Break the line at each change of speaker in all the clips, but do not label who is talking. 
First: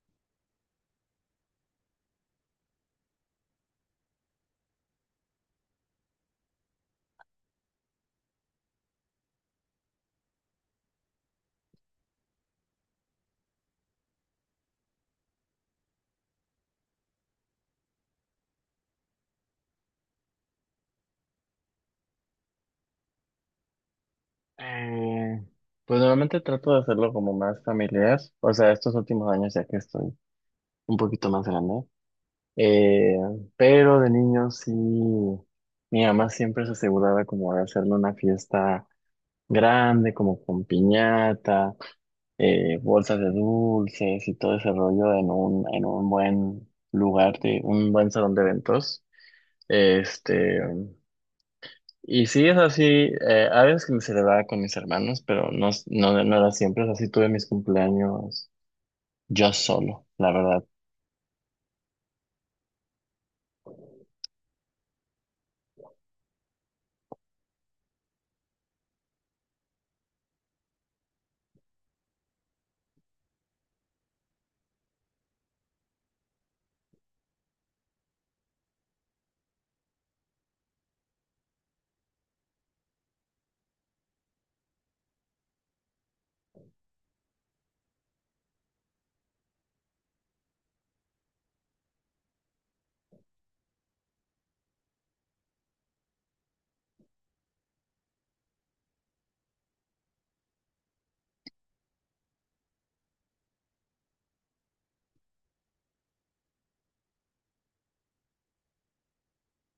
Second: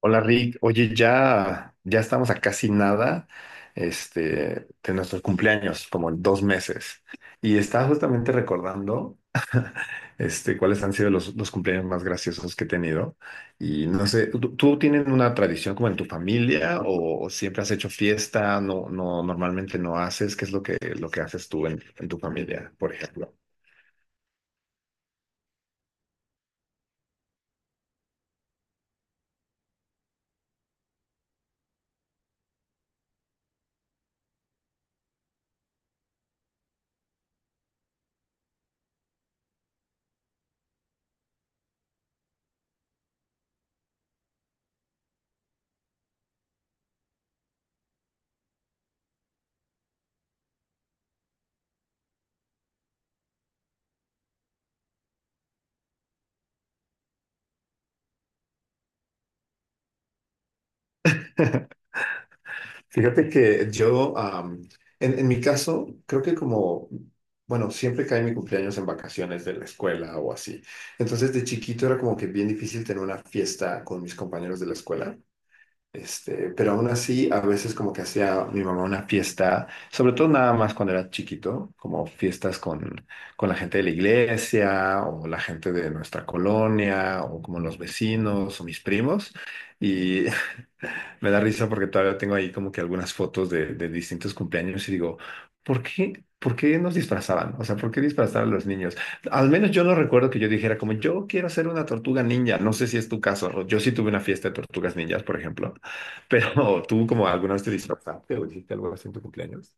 Hola Rick, oye, ya, ya estamos a casi nada, de nuestros cumpleaños, como en 2 meses. Y estaba justamente recordando, cuáles han sido los cumpleaños más graciosos que he tenido. Y no sé, ¿tú tienes una tradición como en tu familia o siempre has hecho fiesta? No, no, normalmente no haces. ¿Qué es lo que haces tú en tu familia, por ejemplo?
Eh, pues normalmente trato de hacerlo como más familiar, o sea, estos últimos años ya que estoy un poquito más grande, eh, pero de niño sí, mi mamá siempre se aseguraba como de hacerle una fiesta grande, como con piñata, bolsas de dulces y todo ese rollo en un buen lugar, de, un buen salón de eventos. Este, y sí, es así, a veces que me celebraba con mis hermanos, pero no, no, no era siempre, así tuve mis cumpleaños yo solo, la verdad.
Fíjate que yo, en mi caso, creo que como, bueno, siempre cae mi cumpleaños en vacaciones de la escuela o así. Entonces, de chiquito era como que bien difícil tener una fiesta con mis compañeros de la escuela. Pero aún así, a veces como que hacía mi mamá una fiesta, sobre todo nada más cuando era chiquito, como fiestas con la gente de la iglesia o la gente de nuestra colonia o como los vecinos o mis primos. Y me da risa porque todavía tengo ahí como que algunas fotos de distintos cumpleaños y digo, ¿por qué nos disfrazaban? O sea, ¿por qué disfrazar a los niños? Al menos yo no recuerdo que yo dijera como, yo quiero ser una tortuga ninja. No sé si es tu caso. Yo sí tuve una fiesta de tortugas ninjas, por ejemplo. Pero tú como alguna vez te disfrazaste o hiciste algo así en tu cumpleaños.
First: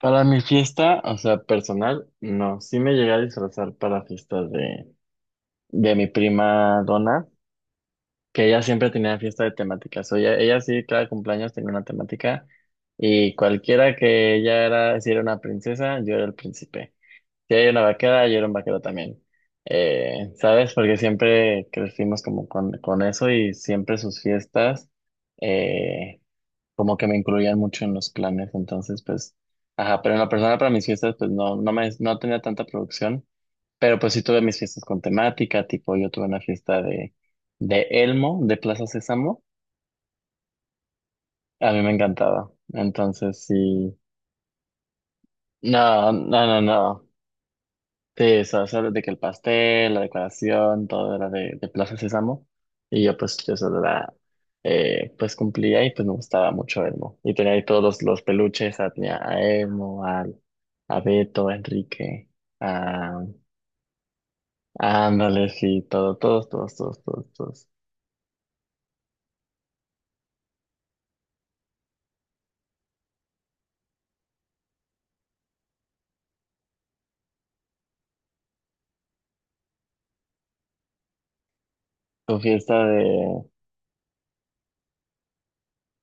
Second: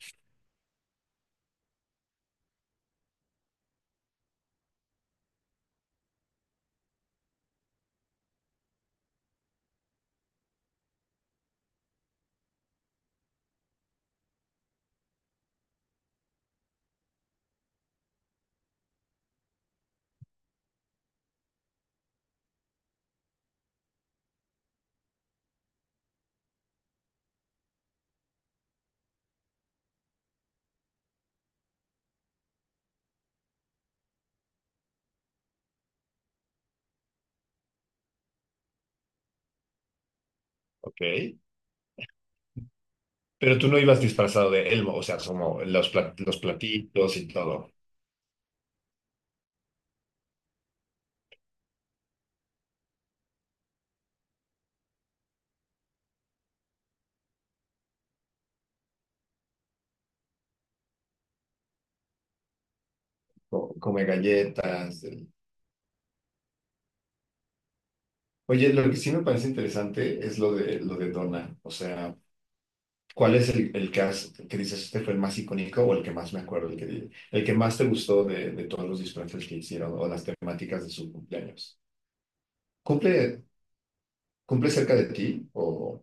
Para mi fiesta, o sea, personal, no, sí me llegué a disfrazar para fiestas de mi prima Donna, que ella siempre tenía fiesta de temáticas, o ella sí, cada cumpleaños tenía una temática, y cualquiera que ella era, si era una princesa, yo era el príncipe. Sí, hay una vaquera y era un vaquero también. ¿Sabes? Porque siempre crecimos como con eso y siempre sus fiestas eh, como que me incluían mucho en los planes. Entonces, pues, ajá, pero en la persona para mis fiestas, pues no, no tenía tanta producción, pero pues sí tuve mis fiestas con temática, tipo yo tuve una fiesta de Elmo, de Plaza Sésamo.
Ok.
A mí me encantaba. Entonces,
Pero tú no
sí.
ibas disfrazado de Elmo, o sea, como los,
No,
los
no, no, no.
platitos y todo,
Sí, eso de que el pastel, la decoración, todo era de Plaza Sésamo. Y yo pues pues cumplía y pues me gustaba mucho Elmo. Y tenía ahí los peluches, ah, tenía a Elmo, al, a Beto, a Enrique, a,
come galletas.
a Ándale, sí, todo, todos, todos, todos, todos, todos.
Oye, lo que sí me parece interesante es lo de Donna, o sea. ¿Cuál es el que, que dices este fue el más icónico o el que más me acuerdo, el que más te gustó de todos los disfraces que hicieron o las temáticas de su cumpleaños?
Tu fiesta
¿Cumple,
de,
cumple cerca de ti o...?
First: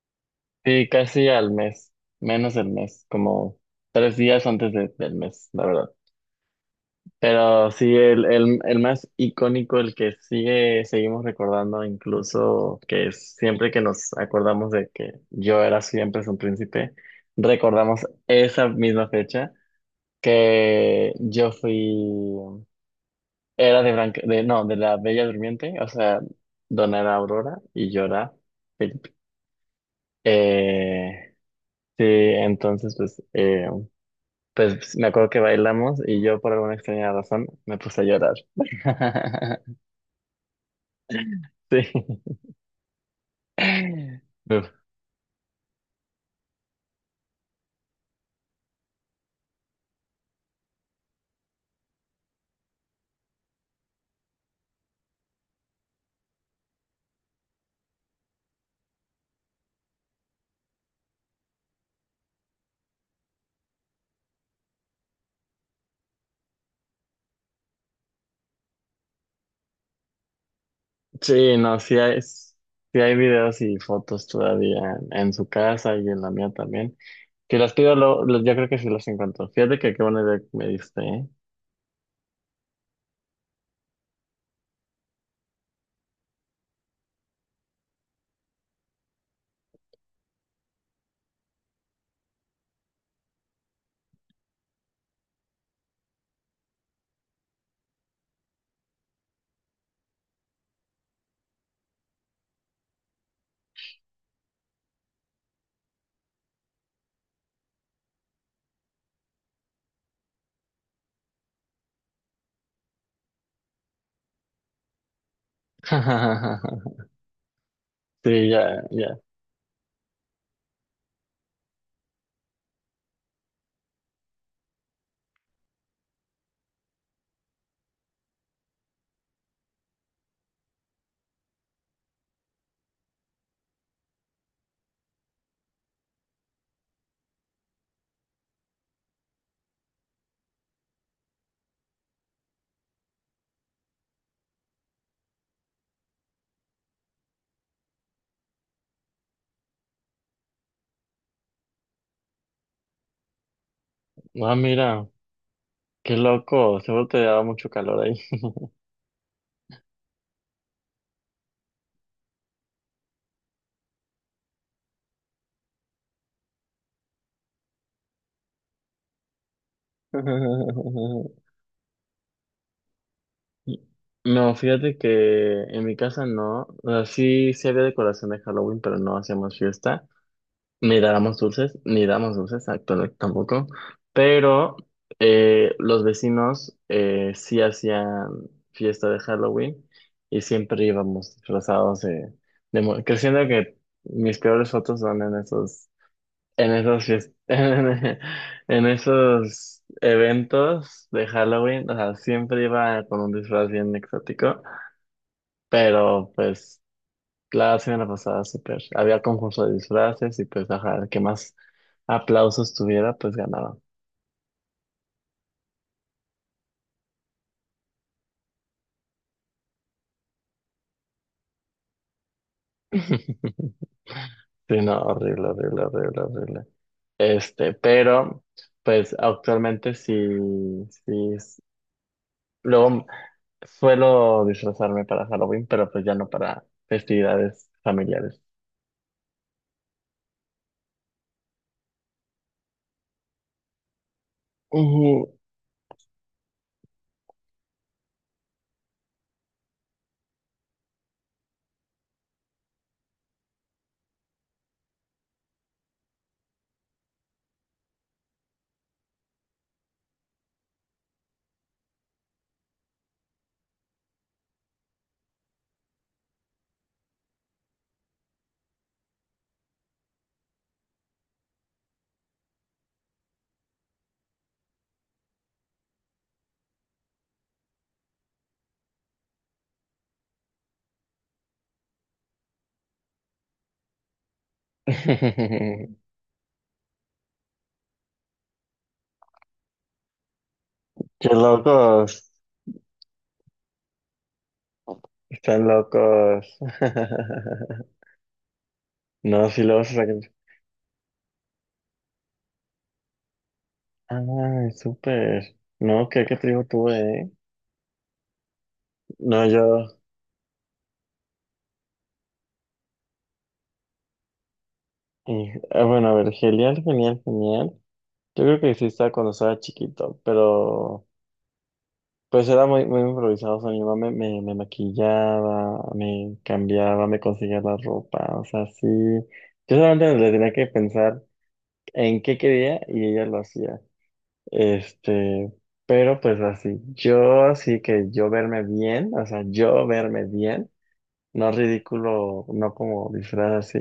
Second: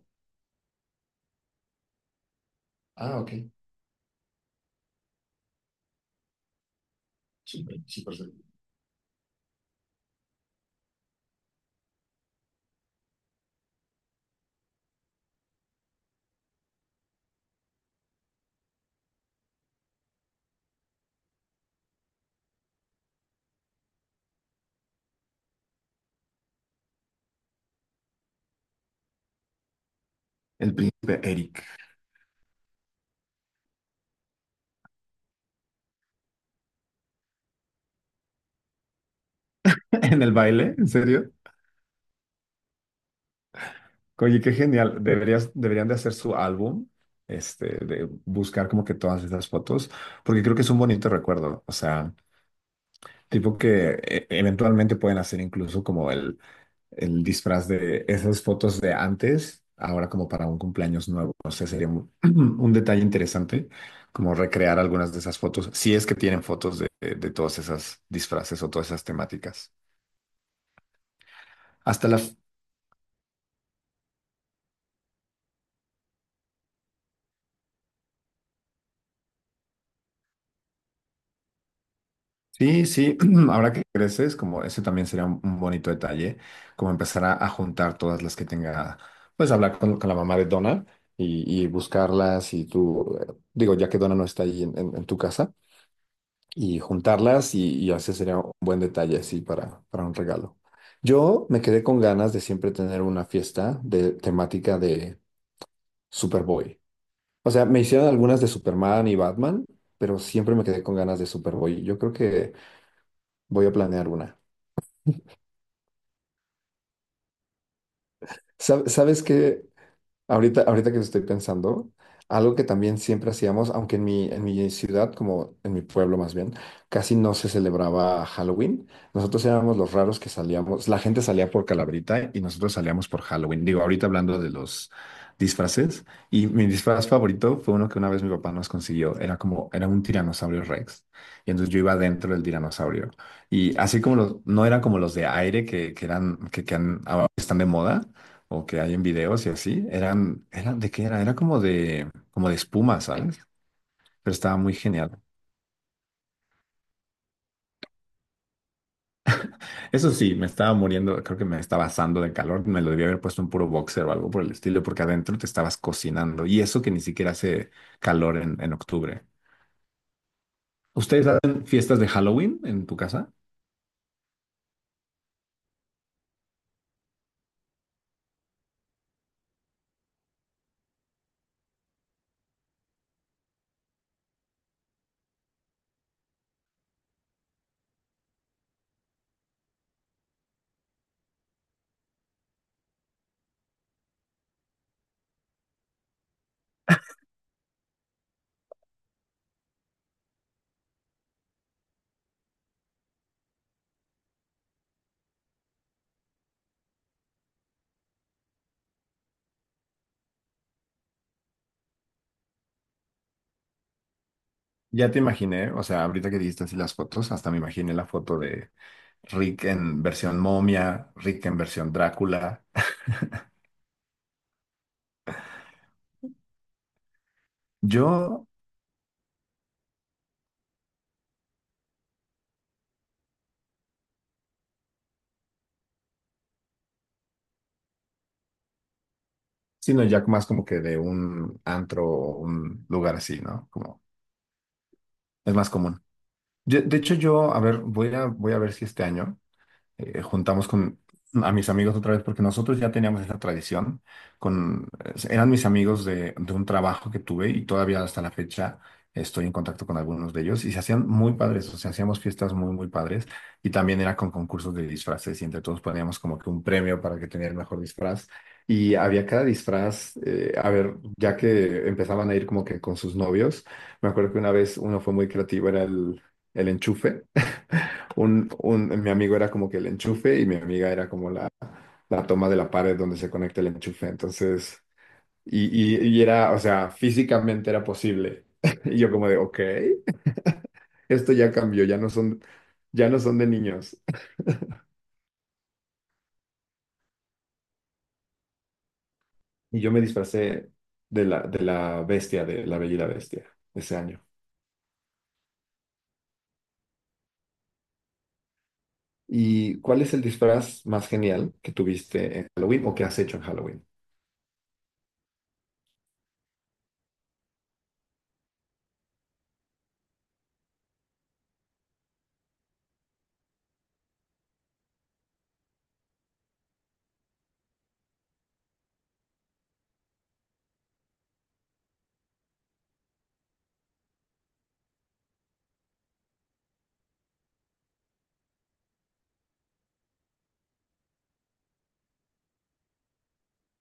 sí, casi al mes, menos del mes,
Ah, ok.
como tres días del mes, la verdad. Pero
Súper,
sí,
súper cerca.
el más icónico, el que seguimos recordando, incluso que siempre que nos acordamos de que yo era siempre un príncipe, recordamos esa misma fecha que yo fui, era de Blanca, de, no, de la Bella Durmiente, o sea, Dona era Aurora y yo era Felipe.
El príncipe
Eh,
Eric.
sí, entonces pues, pues me acuerdo que bailamos y yo por alguna extraña razón me puse a llorar.
¿En el baile? ¿En serio?
Sí.
Oye, qué
Uf.
genial. Deberían de hacer su álbum, de buscar como que todas esas fotos, porque creo que es un bonito recuerdo. O sea, tipo que eventualmente pueden hacer incluso como el disfraz de esas fotos de antes, ahora como para un cumpleaños nuevo. No sé, sería un, un detalle interesante, como recrear algunas de esas fotos, si es que tienen fotos de todas esas disfraces o todas esas temáticas.
Sí, no,
Hasta la...
sí hay videos y fotos todavía en su casa y en la mía también. Si las pido, yo creo que sí las encuentro. Fíjate que qué buena idea que me diste, ¿eh?
Sí, sí, ahora que creces, como ese también sería un bonito detalle, como empezar a juntar todas las que tenga, pues hablar con la mamá de Donna y buscarlas y tú, digo, ya que Donna no está ahí en tu casa y juntarlas y así sería un buen detalle así para un regalo. Yo me quedé con ganas de siempre tener una fiesta de temática de Superboy. O sea, me hicieron algunas de Superman y Batman, pero siempre me quedé con ganas de Superboy. Yo creo que voy a planear una.
Sí, ya, ya.
¿Sabes qué? Ahorita que estoy pensando, algo que también siempre hacíamos, aunque en mi ciudad, como en mi pueblo más bien, casi no se celebraba Halloween. Nosotros éramos los raros que salíamos, la gente salía por Calabrita y nosotros salíamos por Halloween. Digo, ahorita hablando de los disfraces, y mi disfraz favorito fue uno que una vez mi papá nos consiguió, era como, era un tiranosaurio Rex, y entonces yo iba dentro del tiranosaurio. Y así como los, no eran como los de aire que eran, ahora están de moda o que hay en videos y así, eran, ¿de qué era? Era como de espuma, ¿sabes? Pero
Ah,
estaba muy
mira,
genial.
qué loco, seguro te daba mucho calor ahí.
Eso sí, me estaba muriendo, creo que me estaba asando de calor, me lo debía haber puesto un puro boxer o algo por el estilo, porque adentro te estabas cocinando y eso que ni siquiera hace calor en octubre. ¿Ustedes hacen fiestas de Halloween en tu casa?
No, fíjate que en mi casa no, o sea, sí, sí había decoración de Halloween, pero no hacíamos fiesta. Ni dábamos dulces, ni damos dulces, exacto, no, tampoco. Pero los vecinos sí hacían fiesta de Halloween y siempre íbamos disfrazados de, que siento que mis peores fotos son en esos, en esos fies- en, esos eventos de Halloween. O sea, siempre iba con un disfraz bien exótico, pero pues claro, la semana pasada, súper. Había concurso de disfraces y pues, ajá, el que más aplausos tuviera, pues ganaba.
Ya te imaginé, o sea, ahorita que dijiste así las fotos, hasta me imaginé la foto de Rick en versión momia, Rick en versión Drácula.
Sí, no, horrible, horrible, horrible, horrible. Este, pero,
Yo
pues actualmente sí, sí. es- luego suelo disfrazarme para Halloween, pero pues ya no para festividades familiares.
sino ya más como que de un antro o un lugar así, ¿no? Como
Ujú.
es más común. De hecho, yo, a ver, voy a ver si este año juntamos con a mis amigos otra vez porque nosotros ya teníamos esa tradición con eran mis amigos de un trabajo que tuve y todavía hasta la fecha estoy en contacto con algunos de ellos y se hacían muy padres, o sea, hacíamos fiestas muy muy padres y también era con concursos de disfraces y entre todos poníamos como que un premio para que tenía el mejor disfraz. Y había cada disfraz, a ver, ya que empezaban a ir como que con sus novios, me acuerdo que una vez uno fue muy creativo, era el enchufe. Mi amigo era como que el enchufe y mi amiga era como la toma de la pared donde se conecta el enchufe. Entonces, y era, o sea, físicamente era posible. Y yo como de, ok,
Qué
esto ya cambió,
locos,
ya no son de niños.
están locos. No, sí,
Y
luego
yo
se
me
sacan.
disfracé de la bestia, de la Bella y la Bestia, ese año.
Ah, súper. No, qué, qué trigo tuve, ¿eh? No,
¿Y
yo.
cuál es el disfraz más genial que tuviste en Halloween o que has hecho en Halloween?
Bueno, a ver, genial, genial, genial. Yo creo que existía cuando estaba chiquito, pero pues era muy, muy improvisado. O sea, mi mamá me maquillaba, me cambiaba, me conseguía la ropa. O sea, sí. Yo solamente le tenía que pensar en qué quería y ella lo hacía. Este, pero pues así. Yo así que yo verme bien, o sea, yo verme bien, no ridículo, no como disfraz así.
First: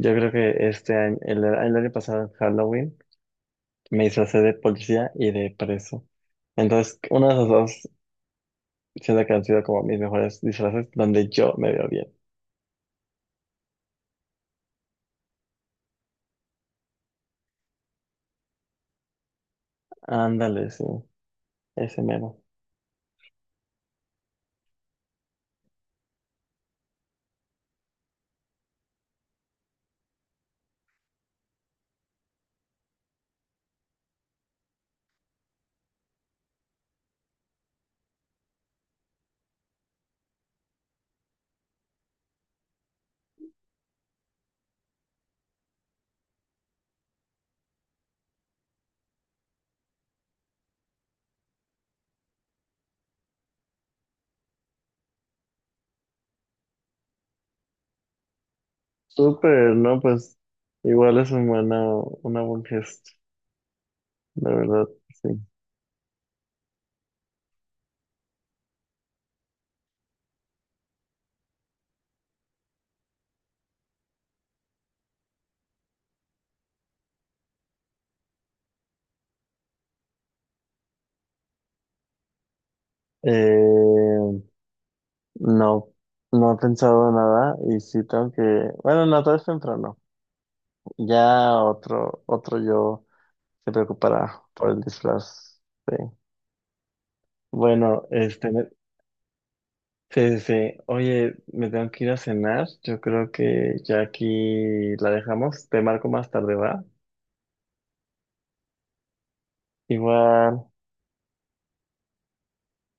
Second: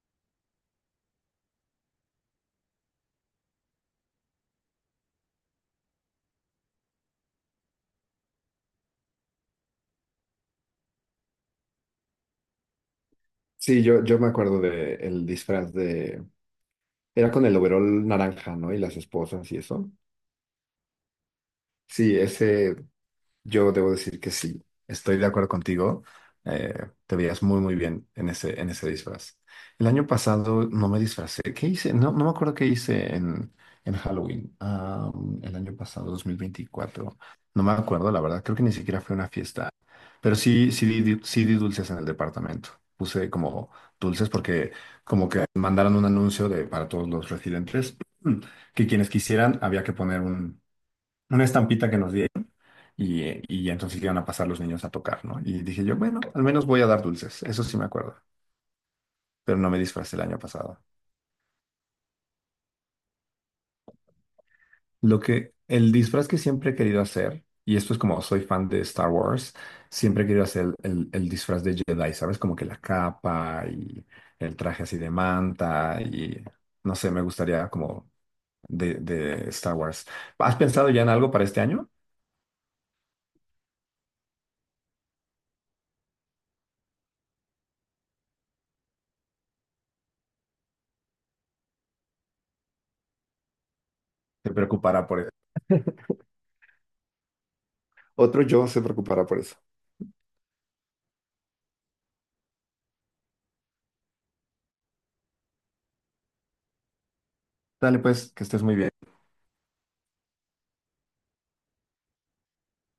Yo creo que el año pasado en Halloween, me disfracé de policía y de preso. Entonces, uno de esos dos siento que han sido como mis mejores disfraces donde yo me veo bien.
Sí, yo me acuerdo de el disfraz de... Era con el overol naranja, ¿no? Y las esposas y eso.
Ándale, sí, ese
Sí,
mero.
ese yo debo decir que sí, estoy de acuerdo contigo. Eh, te veías muy, muy bien en ese disfraz. El año pasado no me disfracé. ¿Qué hice? No, no me acuerdo qué hice en Halloween. Ah, el año pasado, 2024. No me acuerdo, la verdad. Creo que ni siquiera fue una fiesta. Pero sí, sí, sí di dulces en el departamento. Puse como dulces porque como que mandaron un anuncio de, para todos los residentes que quienes quisieran había que poner una estampita que nos diera y ya entonces iban a pasar los niños a tocar, ¿no? Y dije yo, bueno, al menos voy a dar dulces, eso sí me acuerdo, pero no
Súper,
me
¿no?
disfracé el
Pues
año pasado.
igual es una buen gesto, de verdad,
Lo
sí.
que, el disfraz que siempre he querido hacer, y esto es como soy fan de Star Wars, siempre he querido hacer el disfraz de Jedi, ¿sabes? Como que la capa y el traje así de manta y no sé, me gustaría como de Star Wars. ¿Has pensado ya en algo para este año?
Eh, no, no he pensado nada y sí tengo que, bueno, no, todo es temprano. Ya otro yo se preocupará
¿Te
por el
preocupará por eso?
disfraz. Sí. Bueno,
Otro yo se preocupará por eso.
sí, sí, sí. Oye, me tengo que ir a cenar. Yo creo que ya aquí la dejamos. Te marco más tarde, ¿va?
Dale pues, que estés muy bien.
Igual.